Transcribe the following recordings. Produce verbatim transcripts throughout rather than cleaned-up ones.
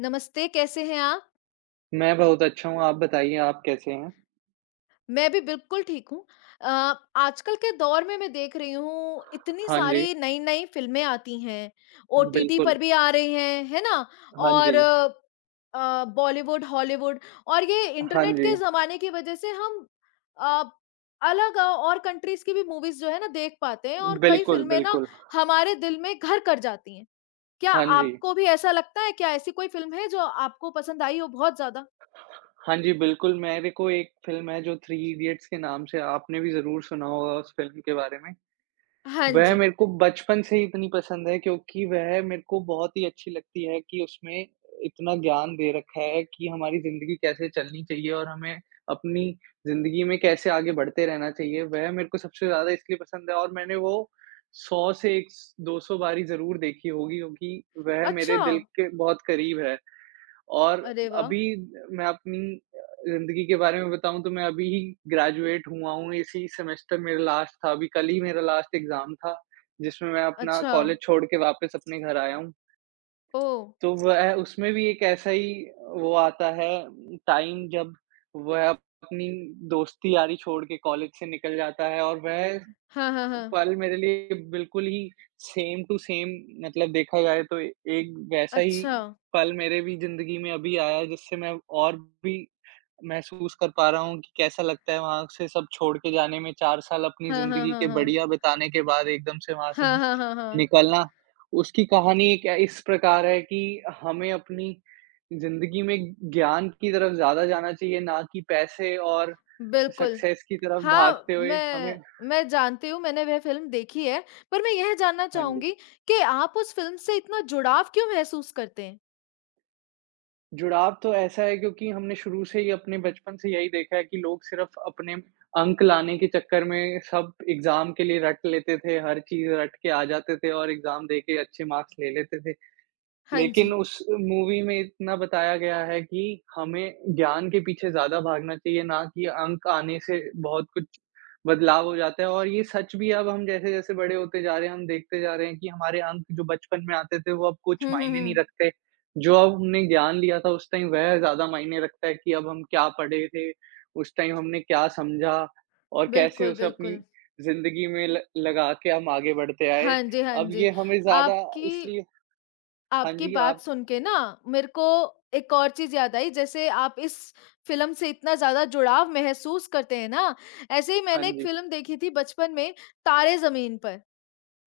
नमस्ते, कैसे हैं आप? मैं बहुत अच्छा हूँ, आप बताइए आप कैसे हैं? मैं भी बिल्कुल ठीक हूँ। अ, आजकल के दौर में मैं देख रही हूँ इतनी हाँ जी, सारी नई-नई फ़िल्में आती हैं, ओटीटी बिल्कुल। पर भी आ रही हैं, है ना? हाँ और जी, अ, बॉलीवुड, हॉलीवुड और ये हाँ इंटरनेट जी। के ज़माने की वज़ह से हम अ, अलग अ, और कंट्रीज़ की भी मूवीज़ जो है ना देख पाते हैं और कई बिल्कुल, फ़िल्में ना बिल्कुल। हमारे दिल में घर कर जाती हैं। क्या हाँ जी। आपको भी ऐसा लगता है? क्या ऐसी कोई फ़िल्म है जो आपको पसंद आई हो बहुत ज़्यादा? हाँ जी, बिल्कुल मेरे को एक फ़िल्म है जो थ्री इडियट्स के नाम से आपने भी ज़रूर सुना होगा उस फ़िल्म के बारे में। हाँ वह जी। मेरे को बचपन से ही इतनी पसंद है क्योंकि वह मेरे को बहुत ही अच्छी लगती है कि उसमें इतना ज्ञान दे रखा है कि हमारी ज़िंदगी कैसे चलनी चाहिए और हमें अपनी ज़िंदगी में कैसे आगे बढ़ते रहना चाहिए। वह मेरे को सबसे ज़्यादा इसलिए पसंद है और मैंने वो सौ से एक दो सौ बारी ज़रूर देखी होगी क्योंकि वह मेरे अच्छा। दिल के बहुत करीब है। और अरे वाह! अभी मैं अपनी ज़िंदगी के बारे में बताऊँ तो मैं अभी ही ग्रेजुएट हुआ हूँ, इसी सेमेस्टर मेरा लास्ट था, अभी कल ही मेरा लास्ट एग्ज़ाम था, जिसमें मैं अपना अच्छा, कॉलेज छोड़ के वापस अपने घर आया हूँ। ओह! तो वह उसमें भी एक ऐसा ही वो आता है टाइम जब वह अपनी दोस्ती यारी छोड़ के कॉलेज से निकल जाता है और वह हाँ, हाँ, हाँ। फल मेरे लिए बिल्कुल ही सेम टू सेम मतलब देखा जाए तो एक वैसा ही अच्छा। पल मेरे भी ज़िंदगी में अभी आया है जिससे मैं और भी महसूस कर पा रहा हूँ कि कैसा लगता है वहाँ से सब छोड़ के जाने में चार साल अपनी हाँ, हाँ, ज़िंदगी हाँ, के हाँ। बढ़िया बिताने के बाद एकदम से वहाँ से हाँ, हाँ, हाँ, हाँ। निकलना। उसकी कहानी एक इस प्रकार है कि हमें अपनी ज़िंदगी में ज्ञान की तरफ ज़्यादा जाना चाहिए ना कि पैसे और बिल्कुल। सक्सेस की तरफ हाँ, भागते हुए हमें। मैं मैं जानती हूँ, मैंने वह फ़िल्म देखी है, पर मैं यह जानना हाँ जी। चाहूँगी कि आप उस फ़िल्म से इतना जुड़ाव क्यों महसूस करते हैं? जुड़ाव तो ऐसा है क्योंकि हमने शुरू से ही अपने बचपन से यही देखा है कि लोग सिर्फ अपने अंक लाने के चक्कर में सब एग्ज़ाम के लिए रट लेते थे, हर चीज़ रट के आ जाते थे और एग्ज़ाम देके अच्छे मार्क्स ले लेते थे। हाँ लेकिन जी। उस मूवी में इतना बताया गया है कि हमें ज्ञान के पीछे ज़्यादा भागना चाहिए, ना कि अंक आने से बहुत कुछ बदलाव हो जाता है और ये सच भी अब हम जैसे-जैसे बड़े होते जा रहे हैं, हम देखते जा रहे हैं कि हमारे अंक जो बचपन में आते थे, वो अब कुछ हुँ, हुँ, मायने नहीं हुँ। रखते। जो अब हमने ज्ञान लिया था उस टाइम वह ज़्यादा मायने रखता है कि अब हम क्या पढ़े थे, उस टाइम हमने क्या समझा और कैसे बिल्कुल, उसे अपनी बिल्कुल। ज़िंदगी में ल लगा के हम आगे बढ़ते आए। हाँ जी, हाँ अब जी। ये हमें ज़्यादा आपकी इसलिए। हाँ आपकी जी, बात आप। सुन के ना मेरे को एक और चीज याद आई जैसे आप इस फिल्म से इतना ज्यादा जुड़ाव महसूस करते हैं ना, ऐसे ही हाँ मैंने एक जी। फिल्म देखी थी बचपन में, तारे जमीन पर।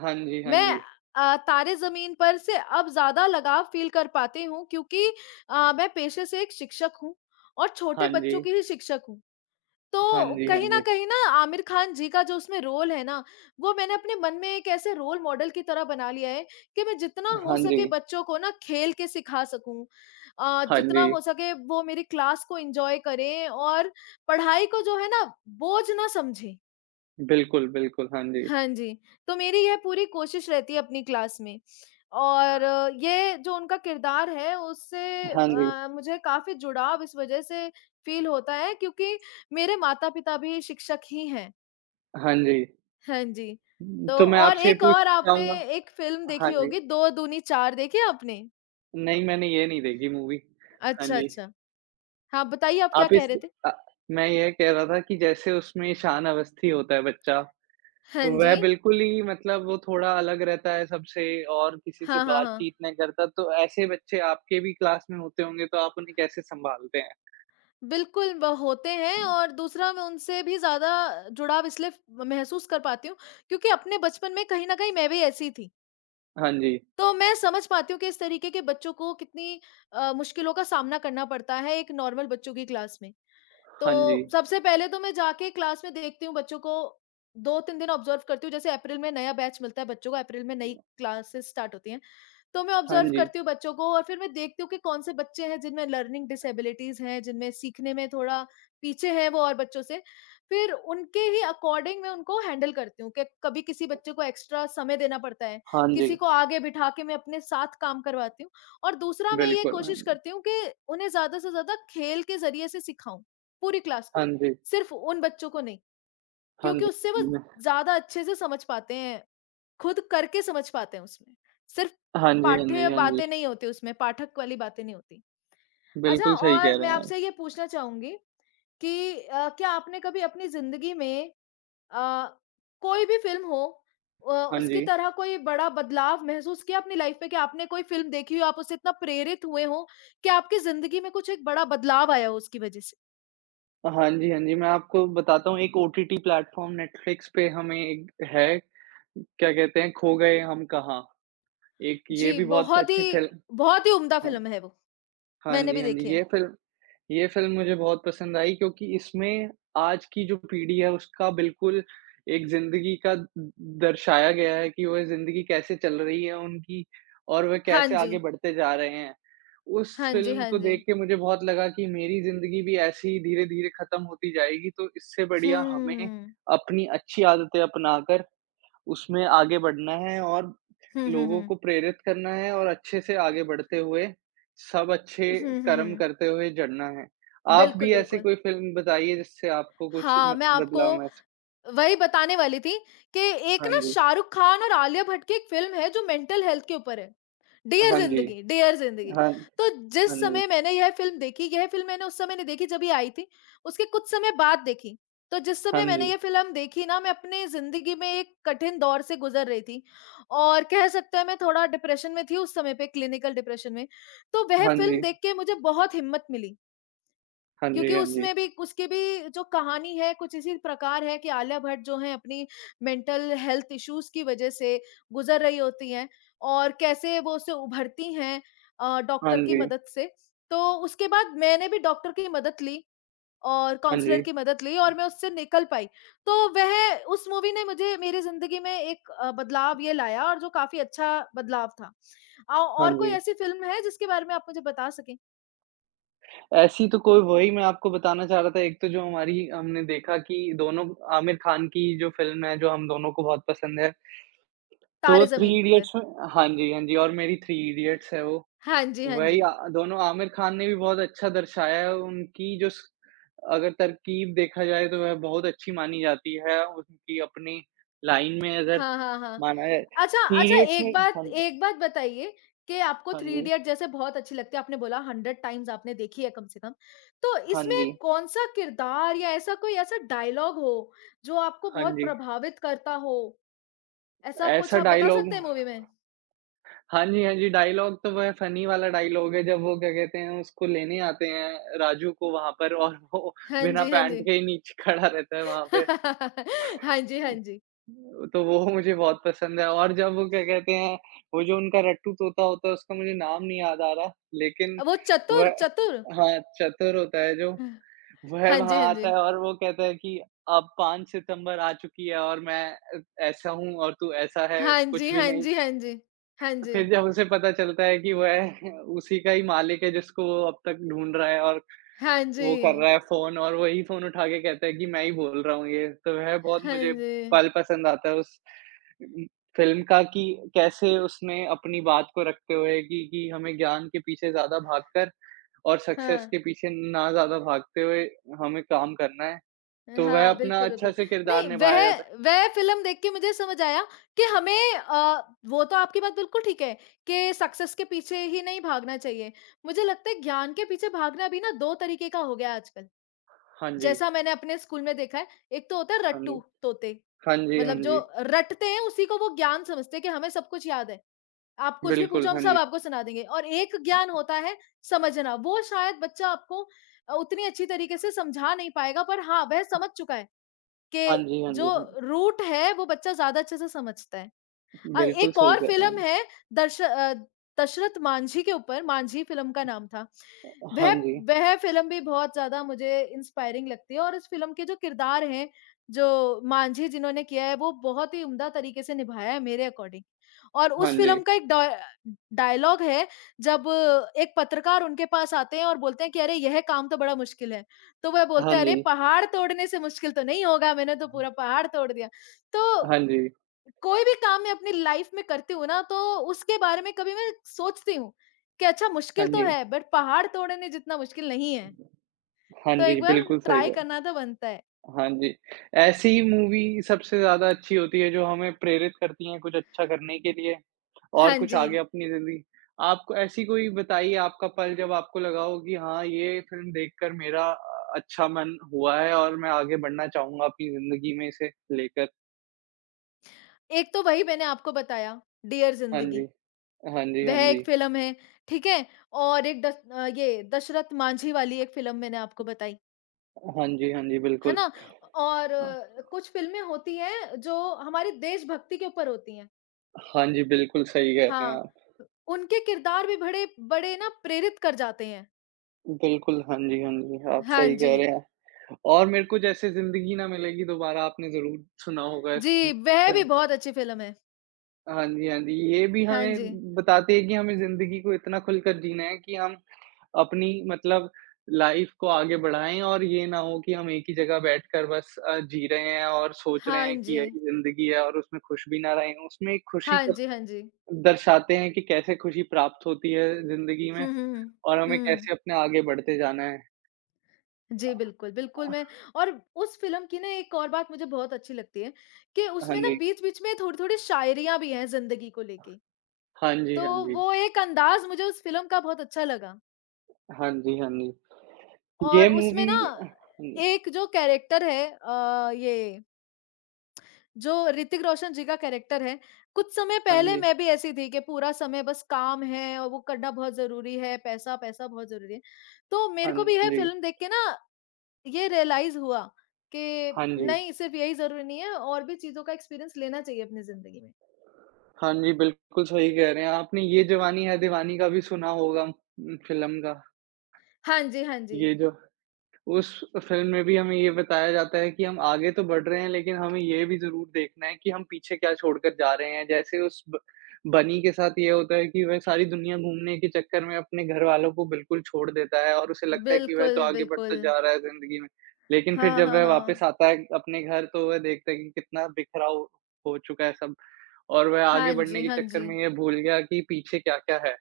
हाँ जी, हाँ मैं जी। अ, तारे जमीन पर से अब ज्यादा लगाव फील कर पाती हूँ, क्योंकि अ, मैं पेशे से एक शिक्षक हूँ और हाँ छोटे जी। बच्चों की ही शिक्षक हूँ। हाँ तो जी, हाँ कहीं न जी। कहीं ना, आमिर खान जी का जो उसमें रोल है ना, वो मैंने अपने मन में एक ऐसे रोल मॉडल की तरह बना लिया है कि मैं जितना हो हाँ जी। सके बच्चों को ना खेल के सिखा सकूँ। अ, हाँ जितना जी। हो सके वो मेरी क्लास को एन्जॉय करें और पढ़ाई को जो है ना बोझ ना समझें। बिल्कुल, बिल्कुल। हाँ जी। हाँ जी, तो मेरी यह पूरी कोशिश रहती है अपनी क्लास में। और अ, ये जो उनका किरदार है उससे हाँ जी। अ, मुझे काफ़ी जुड़ाव इस वज़ह से फ़ील होता है, क्योंकि मेरे माता-पिता भी शिक्षक ही हैं। हाँ जी। हाँ जी। तो तो मैं और आपसे ये एक और पूछना आपने चाहूँगा। एक फ़िल्म हाँ देखी जी। होगी, दो दूनी चार देखी है आपने? नहीं, मैंने ये नहीं देखी मूवी। हाँ अच्छा, जी। अच्छा। हाँ, बताइए आप क्या आप कह इस रहे थे? अ, मैं ये कह रहा था कि जैसे उसमें ईशान अवस्थी होता है बच्चा, हाँ वह जी। बिल्कुल ही मतलब वो थोड़ा अलग रहता है सबसे और किसी से हाँ, हाँ, बातचीत हाँ। नहीं करता, तो ऐसे बच्चे आपके भी क्लास में होते होंगे, तो आप उन्हें कैसे सँभालते हैं? बिल्कुल, ब होते हैं और दूसरा मैं उनसे भी ज़्यादा जुड़ाव इसलिए फ महसूस कर पाती हूँ, क्योंकि अपने बचपन में कहीं न कहीं मैं भी ऐसी थी। हाँ जी। तो मैं समझ पाती हूँ कि इस तरीके के बच्चों को कितनी अ, मुश्किलों का सामना करना पड़ता है एक नॉर्मल बच्चों की क्लास में। हाँ जी। तो सबसे पहले तो मैं जाके क्लास में देखती हूँ बच्चों को, दो तीन दिन ऑब्जर्व करती हूँ। जैसे अप्रैल में नया बैच मिलता है बच्चों को, अप्रैल में नई क्लासेस स्टार्ट होती हैं। तो मैं हाँ ऑब्ज़र्व जी, करती हूँ बच्चों को और फिर मैं देखती हूँ कि कौन-से बच्चे हैं जिनमें लर्निंग डिसेबिलिटीज़ हैं, जिनमें सीखने में थोड़ा पीछे हैं वो और बच्चों से। फिर उनके ही अकॉर्डिंग मैं उनको हैंडल करती हूँ कि कभी किसी बच्चे को एक्स्ट्रा समय देना पड़ता है, हाँ जी, किसी को आगे बिठा के मैं अपने साथ काम करवाती हूँ। और दूसरा मैं ये बिल्कुल, हाँ कोशिश जी, करती हूँ कि उन्हें ज़्यादा से ज़्यादा खेल के ज़रिए से सिखाऊँ, पूरी क्लास को हाँ ही, जी, सिर्फ़ उन बच्चों को नहीं। हाँ क्योंकि जी, उससे वो जी मैं। ज़्यादा अच्छे से समझ पाते हैं, खुद करके समझ पाते हैं उसमें। सिर्फ़ हाँ जी, हाँ जी, पाठ्य हाँ जी, बातें नहीं होती उसमें, पाठक वाली बातें नहीं होती। अच्छा, बिल्कुल सही और कह रहे मैं हैं आप। आपसे ये पूछना चाहूँगी कि अ, क्या आपने कभी अपनी ज़िंदगी में अ, कोई भी फ़िल्म हो अ, हाँ उसकी जी, तरह कोई बड़ा बदलाव महसूस किया अपनी लाइफ़ में कि आपने कोई फ़िल्म देखी हो, आप उससे इतना प्रेरित हुए हो कि आपकी ज़िंदगी में कुछ एक बड़ा बदलाव आया हो उसकी वज़ह से? हाँ जी, हाँ जी, मैं आपको बताता हूँ एक ओटीटी प्लेटफ़ॉर्म नेटफ्लिक्स पे हमें एक है, क्या कहते हैं खो गए हम कहाँ, एक ये जी, भी बहुत बहुत अच्छी ही फ़िल्म। बहुत ही उम्दा हाँ, फ़िल्म है वो। हाँ मैंने जी, भी हाँ जी, देखी है। ये फ़िल्म ये फ़िल्म मुझे बहुत पसंद आई क्योंकि इसमें आज की जो पीढ़ी है उसका बिल्कुल एक ज़िंदगी का द दर्शाया गया है कि वह ज़िंदगी कैसे चल रही है उनकी और वह हाँ कैसे आगे जी। बढ़ते जा रहे हैं। उस हाँ जी, फ़िल्म हाँ को जी। देख के मुझे बहुत लगा कि मेरी ज़िंदगी भी ऐसे ही धीरे-धीरे ख़त्म होती जाएगी तो इससे बढ़िया हमें हुँ। अपनी अच्छी आदतें अपनाकर उसमें आगे बढ़ना है और हुँ, हुँ, लोगों हुँ। को प्रेरित करना है और अच्छे से आगे बढ़ते हुए, सब अच्छे हुँ, कर्म हुँ। करते हुए जड़ना है। आप बिल्कुल, भी ऐसी बिल्कुल। कोई फ़िल्म बताइए जिससे आपको कुछ हाँ, म मैं आपको बदलाव महस। वही बताने वाली थी कि एक हाँ ना जी। शाहरुख खान और आलिया भट्ट की एक फ़िल्म है जो मेंटल हेल्थ के ऊपर है, डियर हाँ जी। ज़िंदगी डियर ज़िंदगी। हाँ, हाँ तो जिस जी। समय मैंने यह फ़िल्म देखी, यह फ़िल्म मैंने उस समय नहीं देखी जब ये आई थी, उसके कुछ समय बाद देखी। तो जिस हाँ समय जी। मैंने ये फ़िल्म देखी ना, मैं अपनी ज़िंदगी में एक कठिन दौर से गुज़र रही थी और कह सकते हैं मैं थोड़ा डिप्रेशन में थी उस समय पे, क्लिनिकल डिप्रेशन में। तो वह हाँ फ़िल्म जी। देख के मुझे बहुत हिम्मत मिली। हाँ जी, क्योंकि हाँ जी। उसमें भी, उसकी भी जो कहानी है कुछ इसी प्रकार है कि आलिया भट्ट जो है अपनी मेंटल हेल्थ इश्यूज की वजह से गुजर रही होती हैं और कैसे वो उससे उभरती हैं अ, हाँ डॉक्टर की जी। मदद से। तो उसके बाद मैंने भी डॉक्टर की मदद ली और हाँ काउंसलर जी। की मदद ली और मैं उससे निकल पाई। तो वह उस मूवी ने मुझे मेरी ज़िंदगी में एक अ, बदलाव ये लाया और जो काफ़ी अच्छा बदलाव था। औ हाँ और कोई जी। ऐसी फ़िल्म है जिसके बारे में आप मुझे बता सकें? ऐसी तो कोई वही मैं आपको बताना चाह रहा था एक तो जो हमारी हमने देखा कि दोनों आमिर खान की जो फ़िल्म है, जो हम दोनों को बहुत पसंद है। तो तारे ज़मीन थ्री पर। इडियट्स में। हाँ जी, हाँ जी और मेरी थ्री इडियट्स है वो। हाँ जी, हाँ वही जी। अ, दोनों आमिर खान ने भी बहुत अच्छा दर्शाया है उनकी जो स। अगर तरकीब देखा जाए तो वह बहुत अच्छी मानी जाती है, उनकी अपनी लाइन में अगर हाँ, हाँ, हाँ। माना जाए। अच्छा थ्री अच्छा इडियट्स एक में। हाँ, बात एक बात बताइए कि आपको हाँ थ्री जी, इडियट जैसे बहुत अच्छी लगती है, आपने बोला हंड्रेड टाइम्स आपने देखी है कम से कम। तो हाँ इसमें जी, कौन-सा किरदार या ऐसा कोई ऐसा डायलॉग हो, जो आपको हाँ बहुत जी। प्रभावित करता हो? ऐसा कुछ ऐसा आप बता डायलॉग। सकते हैं मूवी में? हाँ जी, हाँ जी, डायलॉग तो वह फनी वाला डायलॉग है जब वो क्या कहते हैं उसको लेने आते हैं राजू को वहाँ पर और वो हाँ बिना जी, हाँ जी। पैंट के ही नीचे खड़ा रहता है वहाँ पे। हाँ जी, हाँ जी। तो वो मुझे बहुत पसंद है और जब वो क्या कहते हैं, वो जो उनका रट्टू तोता होता है उसका मुझे नाम नहीं याद आ रहा, लेकिन वो वह चतुर, चतुर। हाँ, चतुर होता है जो, वह हाँ वहाँ जी, हाँ जी। आता है और वो कहता है कि अब पाँच सितंबर आ चुकी है और मैं अ, ऐसा हूँ और तू ऐसा है, हाँ जी, कुछ भी हाँ नहीं। जी, हाँ जी। हाँ जी। फिर जब उसे पता चलता है कि वह उसी का ही मालिक है जिसको वो अब तक ढूँढ रहा है और हाँ जी। वो कर रहा है फ़ोन और वही फ़ोन उठा के कहता है कि मैं ही बोल रहा हूँ ये, तो वह बहुत हाँ मुझे जी। पल पसंद आता है उस उम, फ़िल्म का कि कैसे उसने अपनी बात को रखते हुए कि कि हमें ज्ञान के पीछे ज़्यादा भागकर और सक्सेस के हाँ। पीछे ना ज़्यादा भागते हुए हमें काम करना है, तो वह हाँ, अपना बिल्कुल, अच्छा बिल्कुल। से किरदार नहीं, वह निभाया जाता है। वह फ़िल्म देख के मुझे समझ आया कि हमें अ, वो तो आपकी बात बिल्कुल ठीक है कि सक्सेस के पीछे ही नहीं भागना चाहिए। मुझे लगता है ज्ञान के पीछे भागना भी ना दो तरीके का हो गया है आजकल। हाँ जी, जैसा मैंने अपने स्कूल में देखा है, एक तो होता है हाँ जी। रट्टू तोते, हाँ जी, हाँ मतलब जो जी। रटते हैं उसी को वो ज्ञान समझते हैं कि हमें सब कुछ याद है। आप कुछ भी बिल्कुल, पूछो हम हाँ सब जी। आपको सुना देंगे, और एक ज्ञान होता है समझना, वो शायद बच्चा आपको अ, उतनी अच्छी तरीके से समझा नहीं पाएगा पर हाँ, वह समझ चुका है। के हाँ जी, हाँ जो जी। रूट है वो बच्चा ज़्यादा अच्छे से समझता है। अ, बिल्कुल एक सही और कह रहे फ़िल्म हैं। है दर्श अ, दशरथ मांझी के ऊपर, मांझी फ़िल्म का नाम था। हाँ वह जी, वह फ़िल्म भी बहुत ज़्यादा मुझे इंस्पायरिंग लगती है और इस फ़िल्म के जो किरदार हैं, जो मांझी जिन्होंने किया है, वो बहुत ही उम्दा तरीके से निभाया है मेरे अकॉर्डिंग। और हाँ उस जी। फ़िल्म का एक डा डायलॉग है, जब एक पत्रकार उनके पास आते हैं और बोलते हैं कि, "अरे! यह काम तो बड़ा मुश्किल है।" तो वह हाँ बोलते हैं, "अरे! जी। पहाड़ तोड़ने से मुश्किल तो नहीं होगा, मैंने तो पूरा पहाड़ तोड़ दिया।" तो हाँ जी। कोई भी काम मैं अपनी लाइफ में करती हूँ ना, तो उसके बारे में कभी मैं सोचती हूँ कि अच्छा, हाँ मुश्किल तो जी। हाँ है बट पहाड़ तोड़ने जितना मुश्किल नहीं है, जी। हाँ तो जी, एक बार बिल्कुल सही ट्राई कहा। करना तो बनता है। हाँ जी, ऐसी ही मूवी सबसे ज़्यादा अच्छी होती है जो हमें प्रेरित करती हैं कुछ अच्छा करने के लिए और हाँ कुछ जी। आगे अपनी ज़िंदगी। आपको ऐसी कोई बताइए आपका पल जब आपको लगा हो कि हाँ, ये फ़िल्म देखकर मेरा अ, अच्छा मन हुआ है और मैं आगे बढ़ना चाहूँगा अपनी ज़िंदगी में इसे लेकर? एक तो वही मैंने आपको बताया, डियर हाँ जी। जिंदगी, हाँ जी, हाँ वह एक जी। फिल्म है, ठीक है। और एक दस, अ, ये दशरथ मांझी वाली एक फिल्म मैंने आपको बताई हाँ जी, हाँ जी, है बिल्कुल। ना। और हाँ, अ, कुछ फिल्में होती हैं जो हमारी देशभक्ति के ऊपर होती हैं। हाँ जी, बिल्कुल सही कह रहे हैं हाँ, आप। उनके किरदार भी बड़े बड़े ना प्रेरित कर जाते हैं। बिल्कुल, हाँ जी, हाँ जी, आप हाँ सही कह जी। रहे हैं। और मेरे को जैसे ज़िंदगी ना मिलेगी दोबारा आपने ज़रूर सुना होगा इस जी, वह फिल्म। भी बहुत अच्छी फ़िल्म है। हाँ जी, हाँ जी, ये भी हाँ जी। हमें बताती है कि हमें ज़िंदगी को इतना खुलकर जीना है कि हम अपनी मतलब लाइफ़ को आगे बढ़ाएँ और ये ना हो कि हम एक ही जगह बैठकर बस अ, जी रहे हैं और सोच रहे हाँ हैं कि जी। यही ज़िंदगी है और उसमें खुश भी ना रहे। उसमें एक खुशी हाँ को जी, हाँ जी। दर्शाते हैं कि कैसे खुशी प्राप्त होती है ज़िंदगी हुँ, में हुँ, हुँ। और हमें हुँ। कैसे अपने आगे बढ़ते जाना है। जी, बिल्कुल, बिल्कुल। मैं और उस फ़िल्म की ना एक और बात मुझे बहुत अच्छी लगती है कि हाँ उसमें ना जी। बीच-बीच में थोड़ी-थोड़ी शायरियाँ भी हैं ज़िंदगी को लेके। हाँ जी, तो हाँ जी। वो एक अंदाज़ मुझे उस फ़िल्म का बहुत अच्छा लगा हाँ जी, हाँ जी। ये और उसमें मूवी। ना एक जो कैरेक्टर है, अ, ये जो ऋतिक रोशन जी का कैरेक्टर है, कुछ समय हाँ पहले जी, मैं भी ऐसी थी कि पूरा समय बस काम है और वो करना बहुत ज़रूरी है, पैसा-पैसा बहुत ज़रूरी है। तो हाँ मेरे जी, को भी हाँ यह जी, फ़िल्म देख के ना ये रियलाइज़ हुआ कि हाँ जी। नहीं, सिर्फ़ यही ज़रूरी नहीं है, और भी चीज़ों का एक्सपीरियंस लेना चाहिए अपनी ज़िंदगी में। हाँ जी, बिल्कुल सही कह रहे हैं। आपने ये जवानी है दीवानी का भी सुना होगा उम, फ़िल्म का। हाँ जी, हाँ जी। ये जो उस फ़िल्म में भी हमें ये बताया जाता है कि हम आगे तो बढ़ रहे हैं, लेकिन हमें ये भी ज़रूर देखना है कि हम पीछे क्या छोड़कर जा रहे हैं। जैसे उस ब बनी के साथ ये होता है कि वह सारी दुनिया घूमने के चक्कर में अपने घरवालों को बिल्कुल छोड़ देता है और उसे लगता है कि वह बिल्कुल, तो आगे बढ़ता बिल्कुल। जा रहा है ज़िंदगी में। लेकिन फिर हाँ, जब हाँ, वह हाँ। वापस आता है अपने घर तो वह देखता है कि कितना बिखराव हो चुका है सब और वह हाँ आगे बढ़ने जी, के हाँ चक्कर जी। में ये भूल गया कि पीछे क्या-क्या है।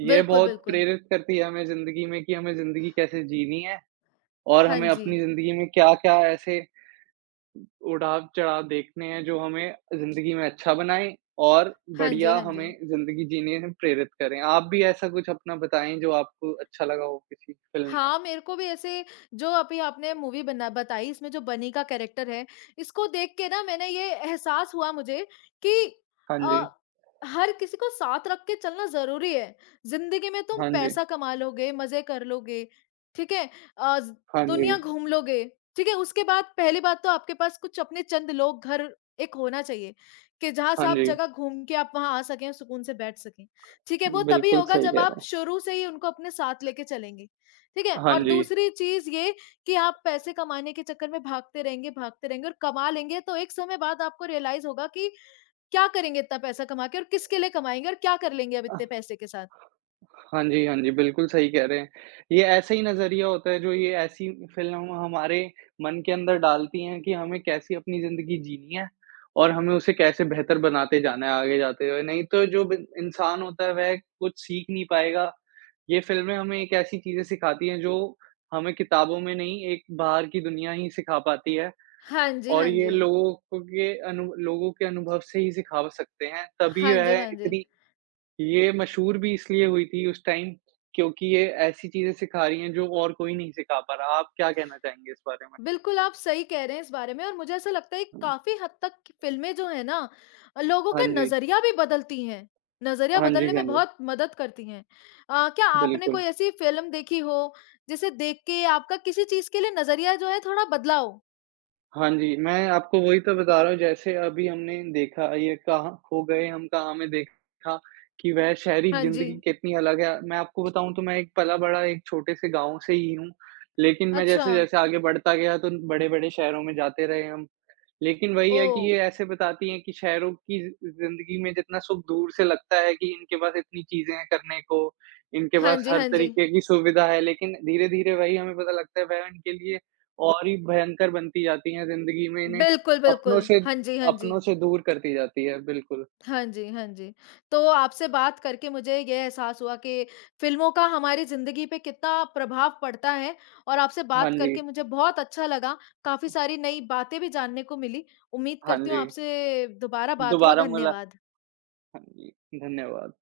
ये बिल्कुल, बहुत बिल्कुल। प्रेरित करती है हमें ज़िंदगी में कि हमें ज़िंदगी कैसे जीनी है और हाँ हमें जी। अपनी ज़िंदगी में क्या-क्या ऐसे उड़ाव-चढ़ाव देखने हैं, जो हमें ज़िंदगी में अच्छा बनाएँ और हाँ जी, बढ़िया हाँ हमें जी। ज़िंदगी जीने में प्रेरित करें। आप भी ऐसा कुछ अपना बताएँ, जो आपको अच्छा लगा हो किसी फ़िल्म में? हाँ, मेरे को भी ऐसे जो अभी आपने मूवी बना बताई, इसमें जो बनी का कैरेक्टर है, इसको देख के ना मैंने ये एहसास हुआ मुझे कि हाँ जी। अ, हर किसी को साथ रख के चलना ज़रूरी है। ज़िंदगी में तुम हाँ जी। पैसा कमा लोगे, मज़े कर लोगे, ठीक है? अ, ज़ हाँ जी। दुनिया घूम लोगे, ठीक है? उसके बाद पहली बात तो आपके पास कुछ अपने चंद लोग घर एक होना चाहिए कि जहाँ हाँ सब जी। जगह घूम के आप वहाँ आ सकें और सुकून से बैठ सकें, ठीक है? वो तभी बिल्कुल होगा सही जब कह आप रहे हैं। शुरू से ही उनको अपने साथ लेके चलेंगे। ठीक है? हाँ और जी। दूसरी चीज़ ये कि आप पैसे कमाने के चक्कर में भागते रहेंगे, भागते रहेंगे और कमा लेंगे तो एक समय बाद आपको रियलाइज़ होगा कि क्या करेंगे इतना पैसा कमा के और किसके लिए कमाएँगे और क्या कर लेंगे अब इतने पैसे के साथ? हाँ जी, हाँ जी, बिल्कुल सही कह रहे हैं। ये ऐसा ही नज़रिया होता है जो ये ऐसी फ़िल्म हमारे मन के अंदर डालती हैं कि हमें कैसी अपनी ज़िंदगी जीनी है और हमें उसे कैसे बेहतर बनाते जाना है आगे जाते हुए। नहीं तो जो बिन इंसान होता है वह कुछ सीख नहीं पाएगा। ये फ़िल्में हमें एक ऐसी चीज़ें सिखाती हैं जो हमें किताबों में नहीं एक बाहर की दुनिया ही सिखा पाती है हाँ जी, और हाँ ये जी। लोगों को के अनु लोगों के अनुभव से ही सिखा सकते हैं। तभी हाँ वह जी, हाँ जी। इतनी ये मशहूर भी इसलिए हुई थी उस टाइम क्योंकि ये ऐसी चीज़ें सिखा रही हैं जो और कोई नहीं सिखा पा रहा। आप क्या कहना चाहेंगे इस बारे में? बिल्कुल, आप सही कह रहे हैं इस बारे में और मुझे ऐसा लगता है हुँ। काफ़ी हद तक फ़िल्में जो हैं ना, लोगों हाँ का जी। नज़रिया भी बदलती हैं। नज़रिया हाँ बदलने जी, हाँ में जी। बहुत मदद करती हैं। अ, क्या आपने बिल्कुल। कोई ऐसी फ़िल्म देखी हो जिसे देख के आपका किसी चीज़ के लिए नज़रिया जो है थोड़ा बदला हो? हाँ जी, मैं आपको वही तो बता रहा हूँ जैसे अभी हमने देखा ये कहाँ खो गए हम कहाँ में देखा कि वह शहरी हाँ जी। ज़िंदगी कितनी अलग है। मैं आपको बताऊँ तो मैं एक पला-बड़ा एक छोटे से गाँव से ही हूँ। लेकिन मैं अच्छा, जैसे-जैसे आगे बढ़ता गया तो बड़े-बड़े शहरों में जाते रहे हम। लेकिन वही है कि ओह! ये ऐसे बताती हैं कि शहरों की ज़ि ज़िंदगी में जितना सुख दूर से लगता है कि इनके पास इतनी चीज़ें हैं करने को, इनके हाँ पास जी, हर हाँ जी। तरीके की सुविधा है, लेकिन धीरे-धीरे वही हमें पता लगता है वह इनके लिए और ही भयंकर बनती जाती हैं ज़िंदगी में इन्हें बिल्कुल, अपनों बिल्कुल। से हाँ जी, हाँ जी। अपनों से दूर करती जाती है, बिल्कुल। हाँ जी, हाँ जी। तो आपसे बात करके मुझे ये एहसास हुआ कि फ़िल्मों का हमारी ज़िंदगी पे कितना प्रभाव पड़ता है और आपसे हाँ बात जी, करके मुझे बहुत अच्छा लगा। काफ़ी सारी नई बातें भी जानने को मिली। उम्मीद हाँ करती हूँ जी। आपसे दोबारा बात हो। दोबारा मुला। धन्यवाद। हाँ जी, धन्यवाद।